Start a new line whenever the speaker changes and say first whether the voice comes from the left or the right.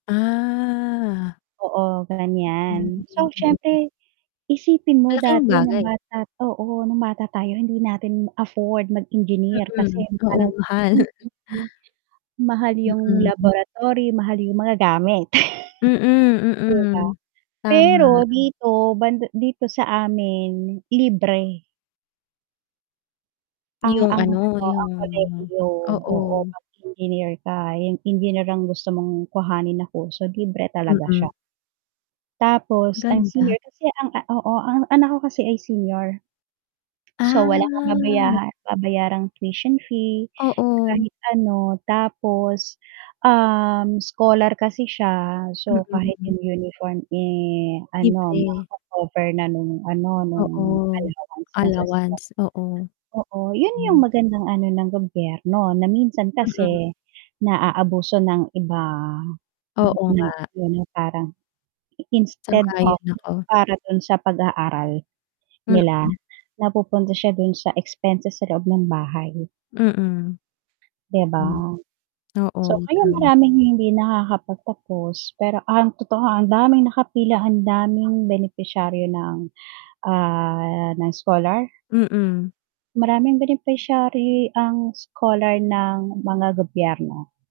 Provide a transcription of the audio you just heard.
left: Ah.
right: Oo, ganyan. So,
left: [unintelligible]
right: siyempre isipin mo
left: Malaking
right: dati nung
left: bagay.
right: bata oo, nung bata tayo hindi natin afford
left: Mm,
right: mag-engineer kasi
left: mm. Oo,
right: parang yung
left: mahal.
right: tuition fee, mahal yung
left: Mm.
right: laboratory, mahal yung mga gamit,
left: Mm,
right: 'di ba?
left: mm. Tama.
right: Pero dito band dito sa amin, libre. Ang
left: Yung
right: ang
left: ano,
right: ano,
left: yung
right: ang kolehiyo, oo. Oo,
left: oo.
right: 'pag Engineer ka. Engineer ang gusto mong kuhanin na kurso, libre talaga
left: Mm.
right: siya. Tapos ang
left: Ganda.
right: senior kasi ang, ah oo ang anak ko kasi ay senior. So, wala kang
left: Ah.
right: babaya babayarang tuition fee,
left: Oo.
right: kahit ano. Tapos, um, scholar kasi siya so kahit
left: Mm.
right: yung uniform, eh, ano,
left: Libre.
right: mako-cover na nung ano, nung
left: Oo.
right: allowance niya sa [unintelligible]
left: Allowance, oo.
right: Oo, yun yung
left: Mm.
right: magandang ano ng gobyerno na minsan
left: Mm.
right: kasi naaabuso ng iba.
left: Oo
right: [unintelligible]
left: nga.
right: Yun yung parang instead of
left: Sang-ayon ako.
right: para dun sa pag-aaral nila,
left: Mm.
right: napupunta siya dun sa expenses sa loob ng bahay.
left: Mm.
right: 'Di ba?
left: Oo,
right: So, kaya
left: tama.
right: maraming hindi nakakapagtapos, pero ang totoo, ang daming nakapila, ang daming benepisaryo ng, ah, ng scholar.
left: Mm.
right: Maraming beneficiary ang scholar ng mga gobyerno.